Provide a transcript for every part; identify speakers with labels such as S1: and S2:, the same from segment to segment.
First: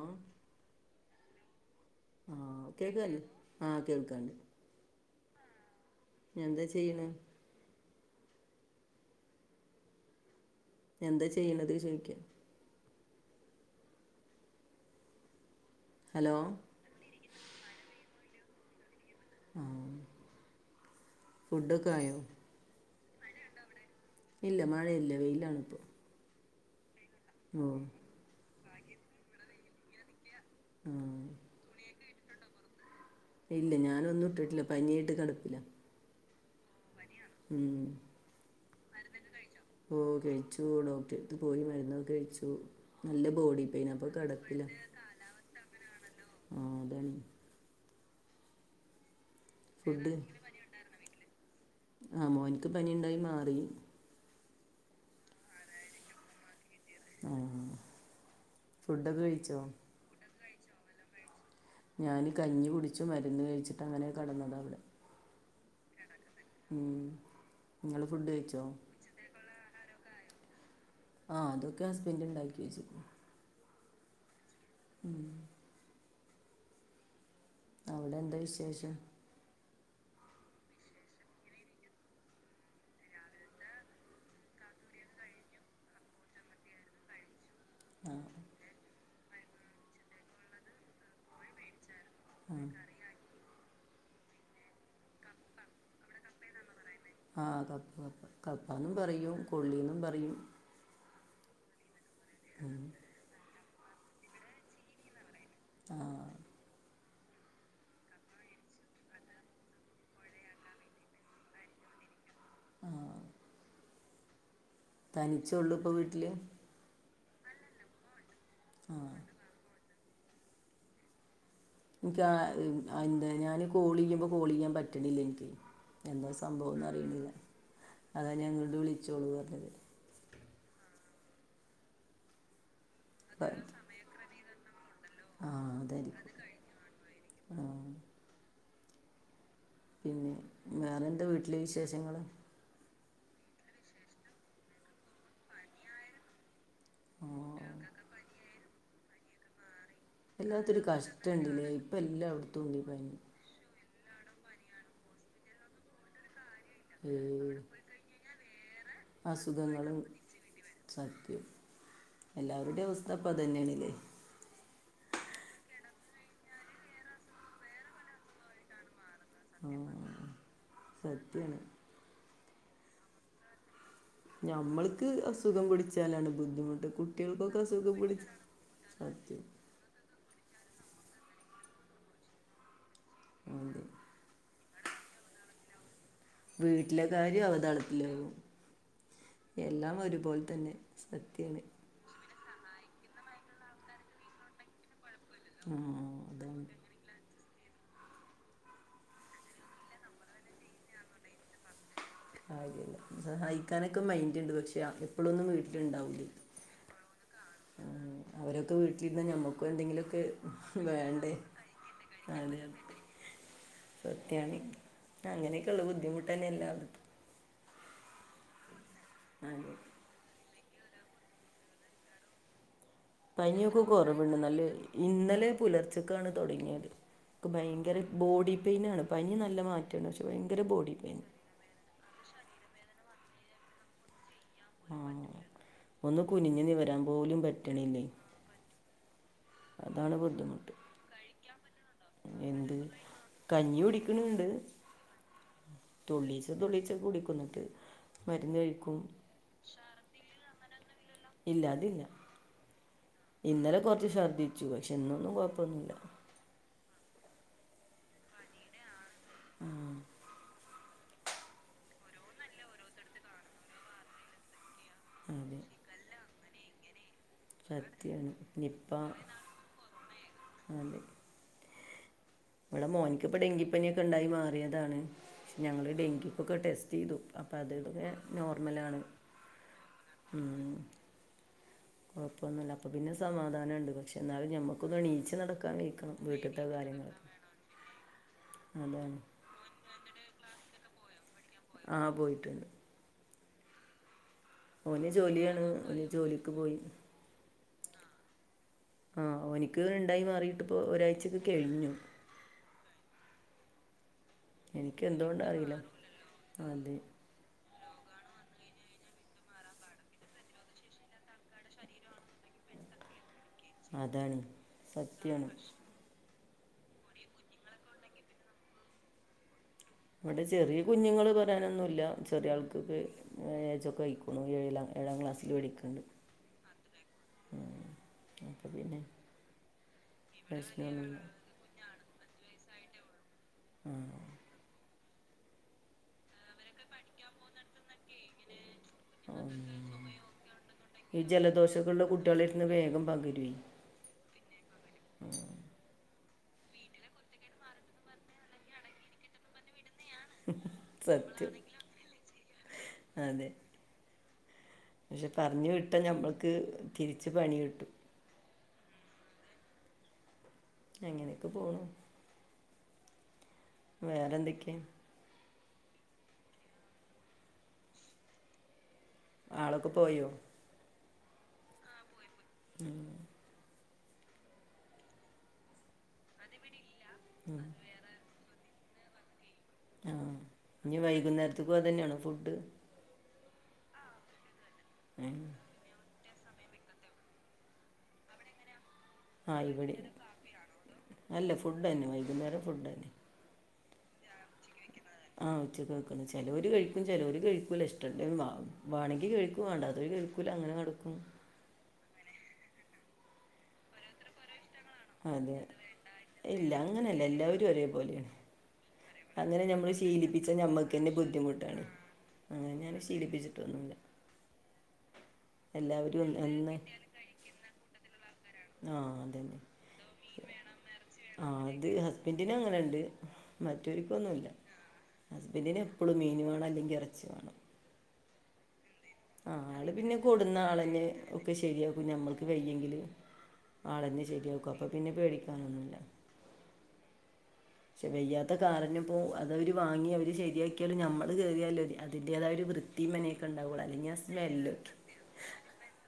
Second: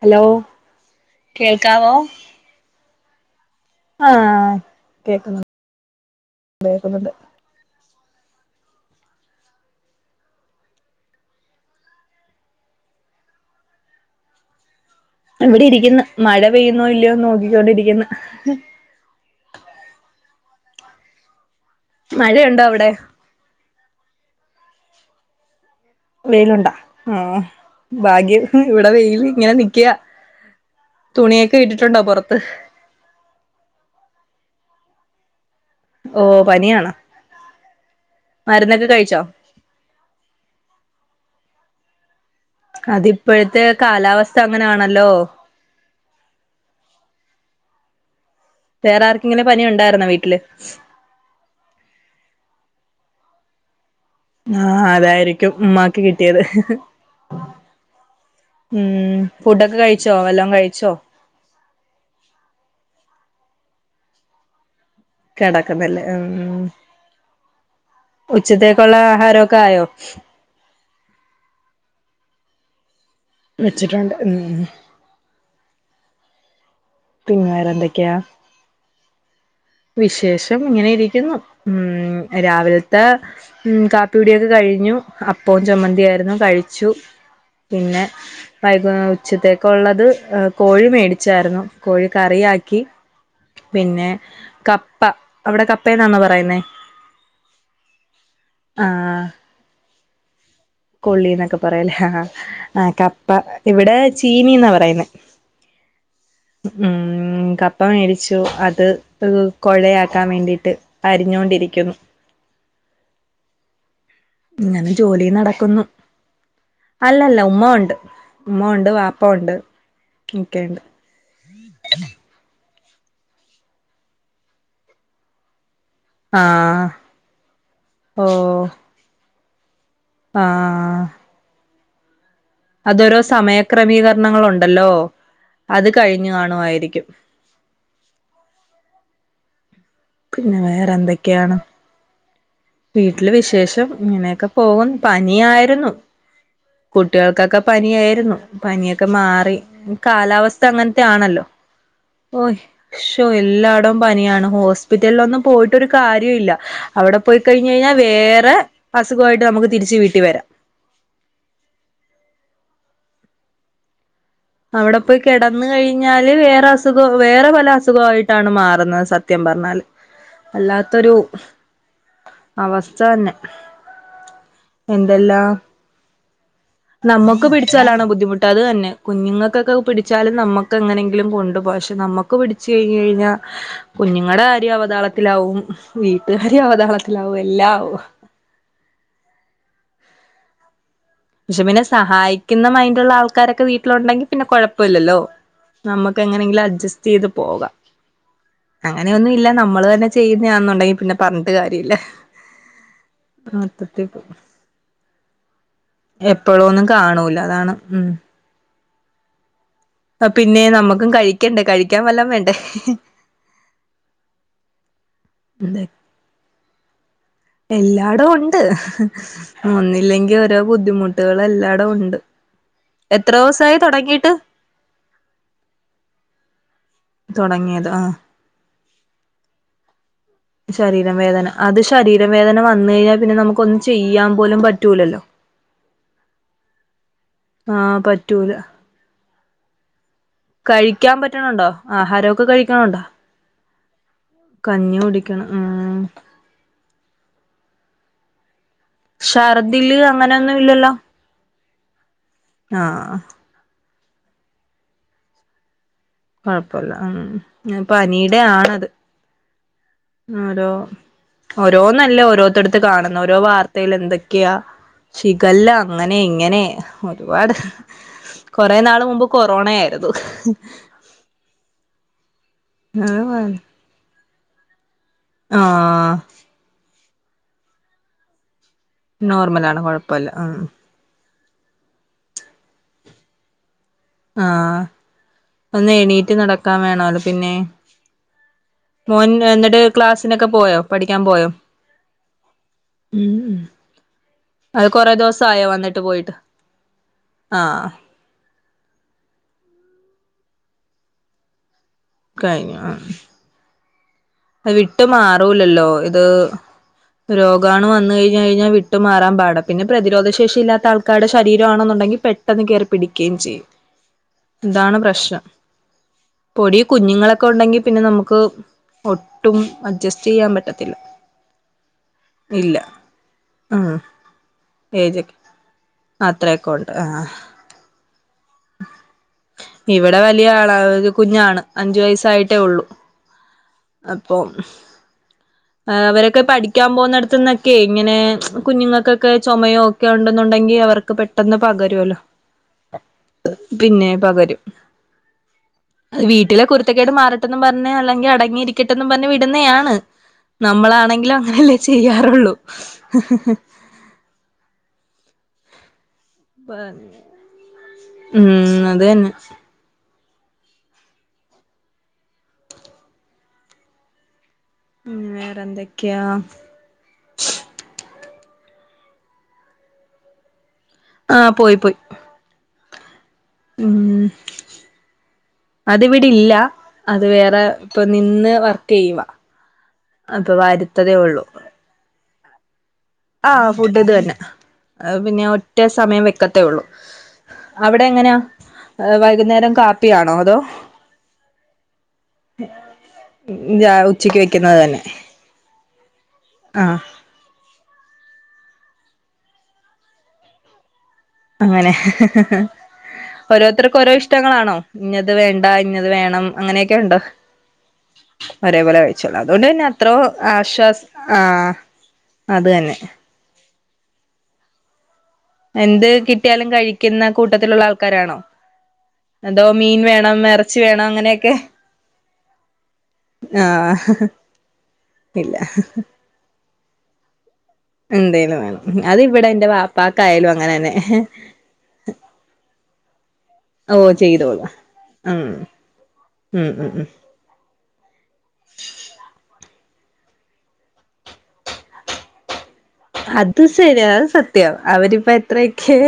S1: Hello കേൾക്കാവോ
S2: ആഹ് കേക്കന്നെ
S1: ആഹ് കേക്കുന്നു
S2: എന്താ ചെയ്യ്ണ എന്താ ചെയ്യണത് ശരിക്കും
S1: ഇവിടെ ഇരിക്ക്ന്ന്
S2: ഹലോ
S1: മഴ പെയ്യുന്നോ ഇല്ല്യോന്ന് നോക്കിക്കൊണ്ടിരിക്കുന്ന്
S2: ആ ഫുടൊക്കായോ
S1: മഴയുണ്ടോ അവിടെ
S2: മഴയുണ്ടോ അവിടെ ഇല്ല മഴയില്ല വെയിലാണിപ്പൊ
S1: വെയിലുണ്ടാ ആ ഭാഗ്യം ഇവിടെ വെയിൽ ഇങ്ങന നിക്യാ
S2: ആ
S1: തുണിയൊക്കെ ഇട്ടിട്ടുണ്ടോ പൊറത്ത്
S2: ഇല്ല ഞാനൊന്നും ഇട്ടട്ടില്ല പനിയായിട്ട് കെടപ്പില
S1: ഓ പനിയാണൊ
S2: ഉം മരുന്നൊക്കെ കഴിക്കോ ഓ കഴിച്ചു ഡോക്ടറെടുത്ത് പോയി മരുന്നൊക്കെ കഴിച്ചു നല്ല ബോഡി
S1: അതിപ്പോഴത്തെ
S2: പെയിൻ അപ്പൊ
S1: കാലാവസ്ഥ
S2: കെടപ്പില ഇപ്പഴ്ത്തെ
S1: അങ്ങനാണല്ലോ
S2: കാലാവസ്ഥ അങ്ങനാണല്ലോ ആഹ് അതെ
S1: വേറെ ആർക്കിങ്ങനെ പനി ഉണ്ടാര്ന്നാ
S2: ഫുഡ്
S1: വീട്ടില്
S2: ആ മോൻക്ക് പനിയിണ്ടായി മാറി
S1: ആഹ് അതായിരിക്കും ഉമ്മാക്ക് കിട്ടിയത്
S2: ആ
S1: ഉം
S2: ഫുഡൊക്കെ
S1: ഫുഡൊക്കെ കഴിച്ചോ വല്ലോം കഴിച്ചോ
S2: ഞാന് കഞ്ഞി കുടിച്ചും മരുന്ന് കഴിച്ചിട്ടങ്ങനെ കടന്നതാവിടെ
S1: കെടക്കുന്നല്ലേ ഉം
S2: നിങ്ങൾ ഫുഡ് കഴിച്ചോ
S1: ഉച്ചത്തേക്കുള്ള ആഹാരക്കെ ആയോ
S2: ആഹ് അതൊക്കെ ഹസ്ബൻഡണ്ടാക്കി വെച്ചു
S1: വെച്ചിട്ടുണ്ട് ഉം
S2: ഉം
S1: പിന്നാര
S2: അവടെന്താ വിശേഷം
S1: വിശേഷം ഇങ്ങനെ ഇരിക്കുന്നു. ഉം രാവിലത്തെ ഉം കാപ്പികുടിയൊക്കെ കഴിഞ്ഞു അപ്പവും ചമ്മന്തിയായിരുന്നു കഴിച്ചു പിന്നെ.
S2: ആ
S1: വൈകുന്ന ഉച്ചത്തേക്ക് ഒള്ളത് കോഴി മേടിച്ചായിരുന്നു കോഴി
S2: ആ
S1: കറിയാക്കി പിന്നെ കപ്പ അവിടെ കപ്പ എന്നാണോ പറയുന്നേ
S2: ആഹ് കപ്പ ക കപ്പാന്നും
S1: ആഹ്
S2: പറയും കൊള്ളിന്നും പറയും
S1: കൊള്ളിന്നൊക്കെ പറയല്ലേ ആഹ് ആഹ് കപ്പ ഇവിടെ ചീനീന്നാ പറയുന്നേ
S2: ആ
S1: ഉം ഉം കപ്പ മേടിച്ചു അത് കൊഴയാക്കാൻ വേണ്ടിട്ട് അരിഞ്ഞോണ്ടിരിക്കുന്നു
S2: ഉംഹ്
S1: ഇങ്ങനെ ജോലി നടക്കുന്നു
S2: ഇപ്പോൾ വീട്ടിൽ
S1: അല്ലല്ല ഉമ്മ ഉണ്ട് ഉമ്മ ഉണ്ട്
S2: ആ
S1: വാപ്പ ഉണ്ട് ഒക്കെയുണ്ട്
S2: എനിക്ക് എന്താ ഞാന് കോള് ചെയ്യുമ്പോ കോള് ചെയ്യാൻ പറ്റണില്ല എനിക്ക് എന്താ സംഭവന്ന്
S1: ആഹ്
S2: അറിയണില്ല
S1: ഓ
S2: അതാണ് നിങ്ങള് വിളിച്ചോളു പറഞ്ഞത്
S1: ആഹ് അതോരോ
S2: പ-
S1: സമയക്രമീകരണങ്ങളുണ്ടല്ലോ അത് കഴിഞ്ഞു കാണുമായിരിക്കും
S2: ആഹ് പിന്നെ
S1: വേറെ
S2: വേറെന്താ
S1: എന്തൊക്കെയാണ്
S2: വീട്ടില് വിശേഷങ്ങള്
S1: വീട്ടില് വിശേഷം ഇങ്ങനെയൊക്കെ പോകുന്നു പനിയായിരുന്നു കുട്ടികൾക്കൊക്കെ
S2: ആ
S1: പനിയായിരുന്നു പനിയൊക്കെ മാറി കാലാവസ്ഥ
S2: വല്ലാത്തൊരു
S1: അങ്ങനത്തെ ആണല്ലോ
S2: കഷ്ടമുണ്ടല്ലേ ഇപ്പം
S1: ഓയ്
S2: എല്ലായിടത്തും ഉണ്ട് ഈ പനി
S1: ഷോ എല്ലാടോം പനിയാണ് ഹോസ്പിറ്റലിൽ ഒന്നും പോയി ട്ടൊരു കാര്യോല്ല
S2: ഈ
S1: അവിടെ പോയി കഴിഞ്ഞ് കഴിഞ്ഞാൽ വേറെ അസുഖമായിട്ട് നമുക്ക് തിരിച്ച്
S2: അസുഖങ്ങളും
S1: വീട്ടി വരാം
S2: സത്യം എല്ലാവരുടെയും അവസ്ഥ അപ്പൊ അത് തന്നെയാണല്ലേ
S1: അവിടെ പോയി കിടന്ന് കഴിഞ്ഞാല് വേറെ അസുഖം വേറെ പല അസുഖയിട്ടാണ് മാറുന്നത് സ ത്യം
S2: ആ
S1: പറഞ്ഞാല് വല്ലാത്തൊരു
S2: സത്യമാണ്
S1: അവസ്ഥ തന്നെ
S2: ഞമ്മൾക്ക്
S1: എന്തെല്ലാം
S2: അസുഖം പിടിച്ചാലാണ് ബുദ്ധിമുട്ട്
S1: നമുക്ക്
S2: കുട്ടികൾക്കൊക്കെ അസുഖം
S1: പിടിച്ചാലാണ്
S2: പിടി
S1: ബുദ്ധിമുട്ട് അത് തന്നെ കുഞ്ഞുങ്ങൾ ക്കൊക്കെ പിടിച്ചാലും നമ്മക്ക് എങ്ങനെങ്കിലും കൊണ്ടുപോകാം പക്ഷെ നമ്മുക്ക് പിടിച്ചു കഴിഞ്ഞ് കഴിഞ്ഞാൽ
S2: അതെ
S1: കുഞ്ഞുങ്ങളുടെ കാര്യോം അവതാളത്തിലാവും വീട്ടുകാര്യം
S2: വീട്ടിലെ
S1: അവതാളത്തിലാവും
S2: കാര്യം
S1: എല്ലാം ആവും
S2: അവതാളത്തിലാകും എല്ലാം ഒരുപോലെ തന്നെ സത്യമാണ്
S1: പക്ഷെ പിന്നെ സഹായിക്കുന്ന മൈൻഡ് ഉള്ള ആൾക്കാരൊക്കെ വീട്ടിലുണ്ടെങ്കിൽ പിന്നെ കുഴപ്പമില്ലല്ലോ
S2: ആ
S1: നമുക്ക്
S2: അതാണ്
S1: എങ്ങനെങ്കിലും അഡ്ജസ്റ്റ് ചെയ്ത് പോകാം അങ്ങനെയൊന്നും ഇല്ല നമ്മള് തന്നെ ചെയ്യുന്നതാന്നുണ്ടെങ്കിൽ പിന്നെ പറഞ്ഞിട്ട് കാര്യമില്ല
S2: അല്ല സഹായിക്കാനൊക്കെ മൈൻഡ് ഉണ്ട് പക്ഷെ എപ്പോഴൊന്നും വീട്ടില് ഇണ്ടാവില്ല
S1: എപ്പോളുവൊന്നും കാണൂല്ല അതാണ് ഉം
S2: അവരൊക്കെ വീട്ടിലിരുന്നി നമ്മക്കും എന്തെങ്കിലുമൊക്കെ
S1: പിന്നെ നമ്മക്കും
S2: വേണ്ടേ
S1: കഴിക്കണ്ടേ കഴിക്കാൻ വല്ലോം വേണ്ടേ
S2: അതെ സത്യാണ് അങ്ങനെയൊക്കെയുള്ള ബുദ്ധിമുട്ടന്നെ എല്ലാം
S1: എല്ലാടോം ഉണ്ട്
S2: അതെ
S1: ഒന്നില്ലെങ്കി ഓരോ ബുദ്ധിമുട്ടുകളും എല്ലാടോം ഉണ്ട് എത്ര ദിവസായി
S2: പനിയൊക്കെ
S1: തൊടങ്ങിയിട്ട്
S2: കുറവുണ്ട് നല്ല ഇന്നലെ പുലർച്ചക്കാണ് തുടങ്ങിയത്
S1: തൊടങ്ങിയത്
S2: ഭയങ്കര
S1: ആഹ്
S2: ബോഡി പെയിൻ ആണ് പനി നല്ല മാറ്റ [unintelligible] ഭയങ്കര ബോഡി
S1: ശരീരം
S2: പെയിൻ
S1: വേദന അത് ശരീരം വേദന വന്ന് കഴിഞ്ഞാൽ പിന്നെ നമുക്ക് ഒന്ന് ചെയ്യാൻ പോലും പ
S2: ആഹ് ഒന്ന് കുനിഞ്ഞ് നിവരാൻ പോലും പറ്റണില്ലേ
S1: റ്റൂല
S2: അതാണ് ബുദ്ധിമു
S1: കഴിക്കാൻ പറ്റണണ്ടോ ആഹാരമൊക്കെ
S2: എന്ത്
S1: കഴിക്കണണ്ടോ
S2: കഞ്ഞി കുടിക്കണ്
S1: കഞ്ഞി കുടിക്കണ് ആഹ്
S2: തുള്ളിച്ച കുടിക്കും എന്നിട്ട് മരുന്ന് കഴിക്കും
S1: ഷർദില് അങ്ങനെയൊന്നും ഇല്ലല്ലോ
S2: ഇല്ല അതില്ല
S1: ആഹ്
S2: ഇന്നലെ കുറച്ച് ഛർദ്ദിച്ചു പക്ഷേ ഇന്നൊന്നും കുഴപ്പമൊന്നുല്ല
S1: കുഴപ്പൊല്ല ഉം പനീടെ ആണത്
S2: ആ
S1: ഓരോ ഓരോ നല്ല ഓരോരുത്തടത്ത് കാണുന്ന ഓരോ വാർത്തയിൽ എന്തൊക്കെയാ
S2: അതെ
S1: ഷിഗെല്ല അങ്ങനെ ഇങ്ങനെ ഒരുപാട്
S2: സത്യമാണ്
S1: കൊറേ
S2: നിപ്പ
S1: നാള് മുമ്പ് കൊറോണയായിരുന്നു
S2: ഇവ്ട മോനിക്കിപ്പൊ ഡെങ്കിപ്പനിയൊക്കെ ഉണ്ടായി മാറിയതാണ് പക്ഷെ ഞങ്ങള്
S1: ആഹ്
S2: ഡെങ്കിക്കൊക്കെ ടെസ്റ്റ് ചെയ്തു അപ്പം അത് ഇവിടെ നോർമലാണ്
S1: നോർമലാണ് കൊഴപ്പല്ല ആഹ്
S2: കൊഴപ്പൊന്നുല്ലാ അപ്പൊ പിന്നെ സമാധാനംണ്ട് പക്ഷെ എന്നാലും
S1: ആഹ്
S2: ഞമ്മക്കൊന്ന് എണീച്ചു നടക്കാൻ
S1: ഒന്ന്
S2: കയിക്കണം
S1: എണീറ്റ്
S2: വീട്ടിത്തെ
S1: നടക്കാൻ വേണോല്ലോ
S2: കാര്യങ്ങളൊക്കെ
S1: പിന്നെ
S2: അതാണ്
S1: മോൻ എന്നിട്ട് ക്ലാസ്സിനൊക്കെ പോയോ പഠിക്കാൻ പോയോ
S2: ആഹ് പോയിട്ടുണ്ട്
S1: ഉം ഉം അത്
S2: ഓന്
S1: കൊറെ
S2: ജോലിയാണ്
S1: ദെവസായോ വന്നിട്ട്
S2: ഓന്
S1: പോയിട്ട്
S2: ജോലിക്ക് പോയി
S1: ആഹ്
S2: ആഹ് ഓനിക്ക് ഇണ്ടായി മാറിയിട്ടിപ്പോ ഒരാഴ്ചക്കെ കഴിഞ്ഞു
S1: കഴിഞ്ഞു ആ
S2: എനിക്ക്
S1: വിട്ട്
S2: എന്തുകൊണ്ടറിയില്ല
S1: മാറൂലല്ലോ ഇത്
S2: അതെ
S1: രോഗാണു വന്നു കഴിഞ്ഞു കഴിഞ്ഞാൽ വിട്ടുമാറൻ പാട പിന്നെ പ്രതിരോധ ശേഷി ഇല്ലാത്ത ആൾക്കാരുടെ ശരീരമാണെന്നുണ്ടങ്കിൽ പെ പെട്ടെന്ന് കേറി പിടിക്കുകയും ചെയ്യും
S2: അതാണ്
S1: ഇതാണ് പ്രശ്നം
S2: സത്യമാണ്
S1: പൊടി കുഞ്ഞുങ്ങളൊക്കെ ഉണ്ടെങ്കി പിന്നെ നമുക്ക് ഒട്ടും അഡ്ജസ്റ്റ്
S2: ഇവിടെ
S1: ചെയ്യാൻ
S2: ചെറിയ
S1: പറ്റത്തില്ല
S2: കുഞ്ഞുങ്ങള് പറയാനൊന്നുല്ല ചെറിയ
S1: ഇല്ല
S2: മക്കൾക്ക്
S1: ഉം
S2: ഏയ്ജൊക്കെ ആയിക്കുണ് ഏഴില് ഏഴാം ക്ലാസ്സിൽ പഠിക്കണ്ട്
S1: ആയിക്കോട്ടെ ആഹ്
S2: അപ്പോൾ പിന്നെ
S1: ഇവിടെ വലിയ ആള ഒരു
S2: പ്രശ്നമൊന്നുമില്ല
S1: കുഞ്ഞാണ് അഞ്ചു വയസായിട്ടേ ഉള്ളു
S2: ആ
S1: അപ്പം അവരെ ഒക്കെ പഠിക്കാൻ പോകുന്നിടത്തന്നൊക്കെ ഇങ്ങനെ കുഞ്ഞുങ്ങൾക്കൊക്കെ ചുമയോ ഒക്കെ ഉണ്ടെന്നുണ്ടെങ്കിൽ അവർക്ക് പെട്ടെ
S2: ജലദോഷക്കുള്ള കുട്ടികളെരുത്ത്ന്ന് വേഗം പകരുഏ
S1: പിന്നെ പകരും അത് വീട്ടിലെ കുരുത്തക്കേട് മാറട്ടെന്നും പറഞ്ഞ് അല്ലെങ്കി അടങ്ങിയിരിക്കട്ടെന്നും പറഞ്ഞ് വിടുന്നെയാണ് നമ്മളാണെങ്കിലും
S2: സത്യം
S1: അങ്ങനെയല്ലേ ചെയ്യാറുള്ളൂ
S2: അതെ പക്ഷെ പറഞ്ഞു വിട്ടാ ഞമ്മൾക്ക് തിരിച്ച് പണി കിട്ടും
S1: ഉം അത് തന്നെ
S2: അങ്ങനെയൊക്കെ പോണു വേറെ എന്തൊക്കെയാ
S1: ഉ വേറെന്തൊക്കെയാ
S2: ആളൊക്കെ പോയോ
S1: ആ പോയി പോയി
S2: മ്മ്
S1: ഉം അതിവിടെ ഇല്ല അത് വേറെ പ്പൊ നിന്ന് വർക്ക് ചെയ്യുവ
S2: ആ ഇനി വൈകുന്നേരത്തേക്കും അതന്നെയാണോ ഫുഡ്
S1: ആ ഫുഡ് ഇതന്നെ പിന്നെ ഞാൻ ഒ ഒറ്റ സമയം വെക്കത്തേ ഉള്ളൂ അവിടെ എങ്ങനാ ഹേ
S2: ആ
S1: വൈകുന്നേരം
S2: ഇവിടെ
S1: കാപ്പിയാണോ അതോ
S2: അല്ല ഫുഡ് തന്നെ വൈകുന്നേരം ഫുഡ് തന്നെ
S1: ചാ ഉച്ചക്ക് വെക്കുന്നത് തന്നെ
S2: ആ ഉച്ചക്ക് വെക്കുന്നെ ചേലെര്
S1: ആ
S2: കഴിക്കും ചേലെര് കഴിക്കൂല ഇഷ് ടം വാ വാണെങ്കിൽ കഴിക്കും വാണ്ടാത്തൊരു കഴിക്കൂല അങ്ങനെ കെടക്കും
S1: അങ്ങനെ ഓരോരുത്തർക്കും ഓരോ ഇഷ്ടങ്ങളാണോ ഇന്നത്
S2: അതെ
S1: വേണ്ട ഇന്നത് വേണം
S2: ഇല്ല
S1: അങ്ങനെയൊക്കെയുണ്ടോ
S2: അങ്ങനെയല്ല എല്ലാവരും ഒരേപോലെയാണ്
S1: ഒരേപോലെ കഴിക്കും ചോള്ളു
S2: അങ്ങനെ
S1: അതുകൊണ്ട്പിന്നെ
S2: നമ്മൾ
S1: അത്രോം
S2: ശീലിപ്പിച്ചാൽ
S1: ആശ്വാസം ആഹ്
S2: അ ഞാന് ശീലിപ്പിച്ചിട്ടൊന്നുല്ല
S1: എന്ത്
S2: എല്ലാവരും
S1: കിട്ടിയാലും
S2: ഒന്ന്
S1: കഴിക്കുന്ന കൂട്ടത്തിലുള്ള ആൾക്കാരാണോ
S2: ആ അതന്നെ
S1: അതോ മീൻ വേണം ഇറച്ചി വേണം
S2: ആ
S1: അങ്ങനെയൊക്കെ
S2: അത് ഹസ്ബൻറിന് അങ്ങനെണ്ട്
S1: ആഹ്
S2: മറ്റൊരിക്കൊന്നുല്ല
S1: ഇല്ല
S2: ഇതിനെപ്പോഴും മീന് വണം അല്ലെങ്കി ഇറച്ചി വണം
S1: എന്തേലും വേണം അത് ഇവിടെ എന്റെ
S2: ആള് പിന്നെ
S1: പാപ്പാക്കായയാലും
S2: കൊടുന്ന
S1: അങ്ങനെ ന്നെ
S2: ആളന്നെ ഒക്കെ ശെരിയാക്കും ഞമ്മൾക്ക് വയ്യെങ്കില്
S1: ഓ
S2: ആളന്നെ
S1: ചെയ്തോളും
S2: ശരിയാക്കും അപ്പൊ പിന്നെ
S1: ഉം
S2: പേടിക്കാനൊന്നുല്ല
S1: ഉം ഉം ഉം
S2: പക്ഷെ വയ്യാത്ത കാരന്പ്പോ അത അവര് വാങ്ങി അവര് ശരിയാക്കിയാലും നമ്മള് കയറിയാലോ അതിന്റേതായ ഒരു വൃത്തി
S1: അത് ശരി അത് സത്യം അവരിപ്പ എത്രയൊക്കെ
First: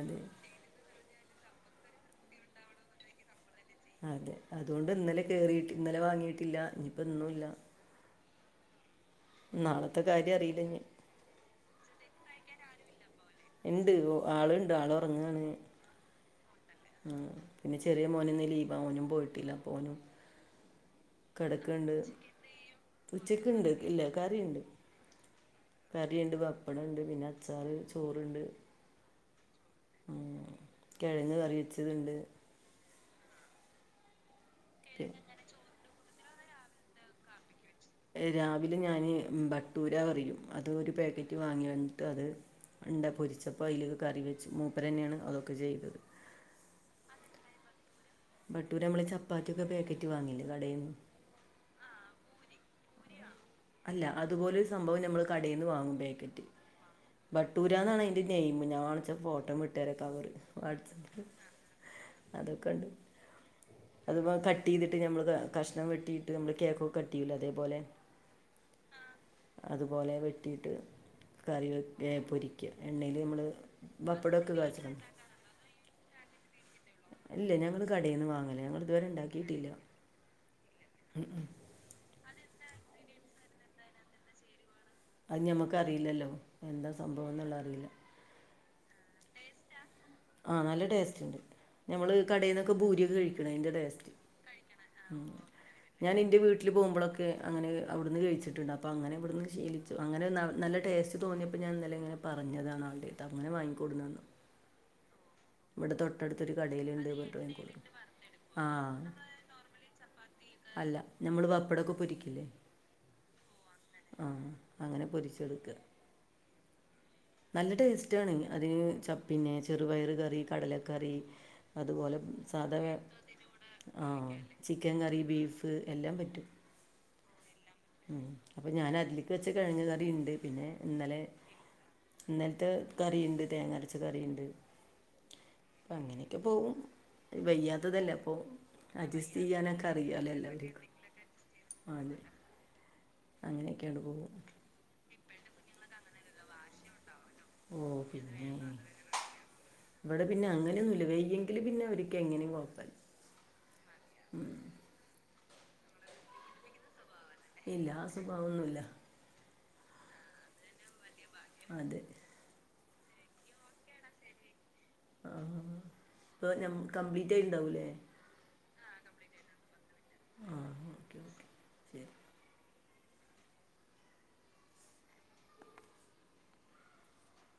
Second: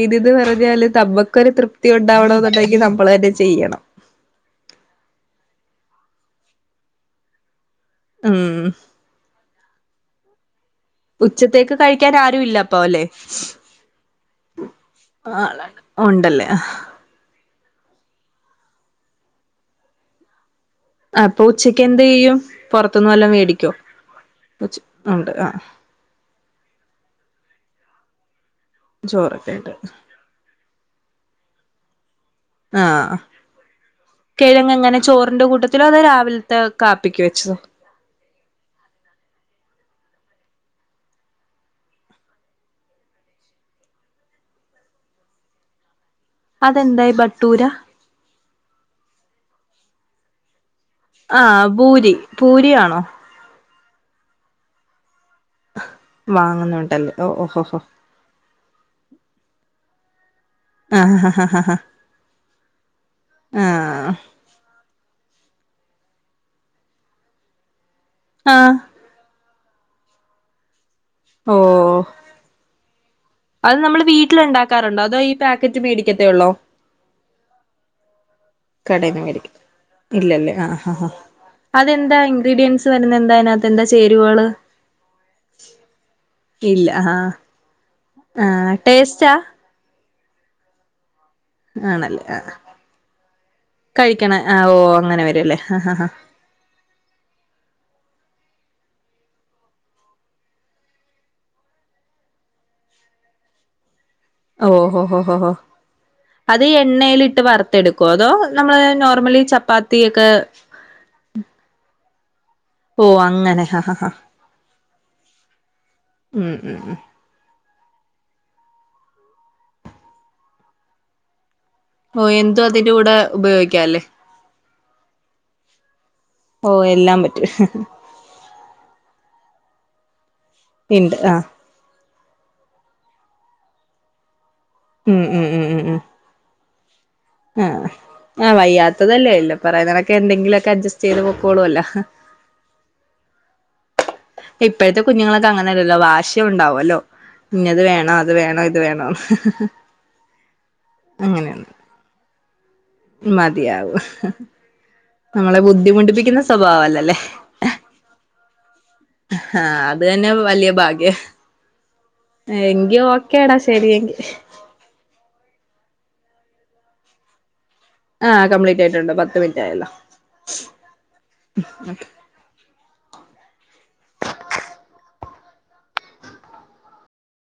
S2: അതെ
S1: പറഞ്ഞ താലും നമ്മൊക്കൊരു തൃപ്തി ഉണ്ടാവണ എന്നുണ്ടെങ്കിൽ നമ്മള് തന്നെ ചെയ്യണം
S2: അതെ അതുകൊണ്ട് ഇന്നലെ കേറിട്ട് ഇന്നലെ വാങ്ങിയിട്ടില്ല ഇഞ്ഞിപ്പോ ഇന്നുല്ല
S1: ഉം
S2: നാളത്തെ കാര്യം അറിയില്ല ഞ്ഞി
S1: ഉച്ചത്തേക്ക് കഴിക്കാൻ ആരും ഇല്ല അപ്പല്ലെ
S2: ഇണ്ട് ആളുണ്ട് ആൾ ഉറങ്ങാണ്
S1: ഉണ്ടല്ലേ
S2: ആ പിന്നെ ചെറിയ മോനിന്ന് ലീവാ ഓനും പോയിട്ടില്ല അപ്പൊ ഓനും
S1: അപ്പൊ ഉച്ചക്ക്
S2: കേടക്ക്ണ്ട്
S1: എന്ത്
S2: ഉച്ചക്ക് എന്ദ് ചെയ്യും
S1: പുറത്തുന്ന് വല്ലോം
S2: ഉച്ചക്കുണ്ട്
S1: മേടിക്കോ
S2: ഇല്ല കറിണ്ട്
S1: ഉച്ച ഉണ്ട് ആഹ്
S2: കറിയുണ്ട് പപ്പട ഇണ്ട് പിന്നെ അച്ചാറ് ചോറണ്ട്
S1: ചോറൊക്കെ ഉണ്ട്
S2: ഉം കിഴങ്ങ് കറിവെച്ചതുണ്ട്
S1: ആഹ കിഴങ്ങ എങ്ങനെ ചോറിന്റെ കൂട്ട - ത്തിരൊ അധോ രാവിലത്തെ കാപ്പിക്ക് വെച്ചതോ
S2: രാവിലെ ഞാന് ബട്ടൂര പറയും അതൊരു പാക്കറ്റ് വാങ്ങി വന്നിട്ട് അത് ഉണ്ട പൊരിച്ചപ്പോൾ അയിൽ കറി വെച്ച് മൂപ്പരെന്നെ ആണ് അതൊക്കെ ചെയ്തത്
S1: അതെന്താ ഈ ബട്ടൂര
S2: ബട്ടൂര നമ്മളെ ചപ്പാത്തിക്കെ പാക്കറ്റ് വാങ്ങില്ലേ കടേന്ന്
S1: ആഹ പൂരി പൂരിയാണോ
S2: അല്ല അതുപോലെരു സംഭവം നമ്മൾ കടേന്ന് വാങ്ങും പേക്കറ്റ്
S1: വാങ്ങുന്നുണ്ടല്ലേ ഓ ഓഹോ ഹോ
S2: ബട്ടൂരാ
S1: ഹോ
S2: എന്നാണയ്ന് - ത് നയ്മ് ഞാൻ വേണെച്ചാ ഫോട്ടോ വിട്ടെരാകവറ്
S1: ആഹ്
S2: വാട്സപ്പ്
S1: ഹ ഹ ഹ
S2: അതൊക്കെ ഉണ്ട്
S1: ആഹ്
S2: അത് പോലെത്തെ ട്ടി ഇട്ട് നമ്മള് കഷ്ണം വെട്ടിട്ട് നമ്മള് കേക്കൊക്ക കട്ടില്ലോ അതേപോലെ
S1: ആഹ
S2: ആഹ് അതുപോലെ വെട്ടിയിട്ട്
S1: ഓ
S2: കറി വെക്കെ പൊരിക്കെ എണ്ണൽ നമ്മള്
S1: അത് നമ്മൾ വീട്ടിൽ ഉണ്ടാക്കാറുണ്ടോ അതോ ഈ പാക്കറ്റ് മേടിക്കത്തെ ഉള്ളോ
S2: അല്ലെ ഞങ്ങള് കടയിന്ന് വാങ്ങലേ ഞങ്ങൾ ഇതുവരെ
S1: കടേന്ന് മേടിക്കും
S2: ഉണ്ടാക്കിട്ടില്ല
S1: ഇല്ലല്ലേ ആഹ് ഹ ഹ അതെന്താ ഇൻഗ്രീഡിയൻറ്സ് വരുന്നത് എന്താ അതിനകത്ത് എന്താ ചേരുവകള്
S2: അത് ഞമ്മക്കറിയില്ലല്ലോ
S1: ഇല്ല
S2: എന്താ
S1: ആഹ്
S2: സംഭവം എന്നുള്ള അറിയില്ല
S1: ആഹ് ടേസ്റ്റാ
S2: ആഹ നല്ല ടേസ്റ്റ് ഉണ്ട് ഞമ്മള്
S1: ആണല്ലേ ആഹ്
S2: കടയിൽന്നൊക്കെ ഭൂരിയൊക്കെ കഴിക്ക അതിന്റെ ടേസ്റ്റ്
S1: കഴിക്കണ ആഹ് ഓ അങ്ങനെ വരുംല്ലേ ആഹ് ആഹ്
S2: ഞാൻ എന്റെ വീട്ട് വീട്ടിൽ പോകുമ്പോളൊക്കെ അങ്ങനെവിടുന്ന് കഴിച്ചിട്ടുണ്ട് അപ്പോ അങ്ങനെ ഇവിടുന്ന് ശീലിച്ചു അങ്ങനെ നല്ല ടേസ്റ്റ് തോന്നിയ - പ്പോ ഞാനി ഇന്നലെ ഇങ്ങനെ പഞ്ഞതാണ് ആളേടത്ത് അങ്ങനെ വാങ്ങി കൊടുന്നന്നു
S1: ഓ ഹോ ഹോ ഹോ അത്
S2: കടയിലുണ്ട് പറഞ്ഞിട്ട്
S1: എണ്ണയിലിട്ട്
S2: വാങ്ങിക്കൊടുക്കും
S1: വറുത്തെടുക്കുവോ അതോ
S2: ആ
S1: നമ്മള് നോർമലി ചപ്പാത്തി ഒക്കെ
S2: അല്ല നമ്മള് വപ്പടൊക്കെ പൊരിക്കില്ലേ
S1: ഓ അങ്ങനെ ഹ ഹ ഹ
S2: ആഹ് അങ്ങനെ പൊരിച്ചെടുക്കാ
S1: ഉം ഉം ഉം
S2: നല്ല ടേസ്റ്റാണ് അതിന് ച പിന്നെ ചെറുപയർ കറി കടലക്കറി അതുപോലെ
S1: ഓ എന്തും
S2: സാധാ
S1: അതിന്റെ
S2: ഏ
S1: കൂടെ ഉപയോഗിക്കാല്ലേ
S2: ആഹ ചിക്കൻ കറി ബീഫ് എല്ലാം പറ്റും
S1: ഓ എല്ലാം പറ്റും
S2: ഉം അപ്പൊ ഞാനതിലേക്ക് വച്ച കിഴങ്ങ് കറിണ്ട് പിന്നെ
S1: ഇണ്ട്
S2: ഇന്നലെ
S1: ആഹ്
S2: ഇന്നലത്തെ കറിയുണ്ട് തേങ്ങ അരച്ച കറിയുണ്ട്
S1: ഉം ഉം ഉം ഉം
S2: അപ്പം
S1: ഉം
S2: അങ്ങനെയൊക്കെ പോകും
S1: ആഹ് ആഹ വയ്യാത്തതല്ലേ
S2: അഡ്ജസ്റ്റ് ചെയ്യാനൊക്കെ
S1: ല്ലപറേന്നതൊക്കെ
S2: അറിയാലോ
S1: എന്തെങ്കിലുമൊക്കെ
S2: എല്ലാവരേക്കും
S1: അഡ്ജസ്റ്റ് ചെയ്ത് പോക്കോളൂല്ലോ
S2: അതെ അങ്ങനെയൊക്കെയാണ് പോകും
S1: ട് ഇപ്പോഴത്തെ കുഞ്ഞുങ്ങളൊക്കെ ങ്ങനെല്ലല്ലോ വശി ഉണ്ടാവുല്ലോ
S2: ഓ
S1: ഇന്നത് വേണോ അത്
S2: പിന്നെ
S1: വേണോ ഇത് വേണോന്ന്
S2: ഇവിടെ പിന്നെ അങ്ങനെയൊന്നുമില്ല വയ്യങ്കിൽ
S1: അങ്ങനെയൊന്നും
S2: പിന്നെ അവർക്ക് എങ്ങനിം കുഴപ്പമില്ല
S1: മതിയാവും നമ്മളെ ബുദ്ധിമുട്ടിപ്പിക്കുന്ന സ്വഭാവല്ലല്ലേ
S2: ഇല്ല ആ സ്വഭാവന്നുല്ല
S1: ആഹ അത് തന്നെ വലിയ ഭാഗ്യ
S2: അതെ
S1: ആഹ എങ്കി ഓക്കെടാ ശരിയെങ്കി
S2: ആഹ ഇപ്പൊഞ്ഞം കംപ്ലീറ്റയിണ്ടാവൂല്ലേ.
S1: ആഹ കംപ്ലീറ്റ് ആയിട്ടുണ്ട് പത്ത് മിനിറ്റ് ആയല്ലോ
S2: ആ ഓക്കെ ഓക്കെ
S1: ച്ച് ഉം ഉ
S2: ശരി
S1: മ്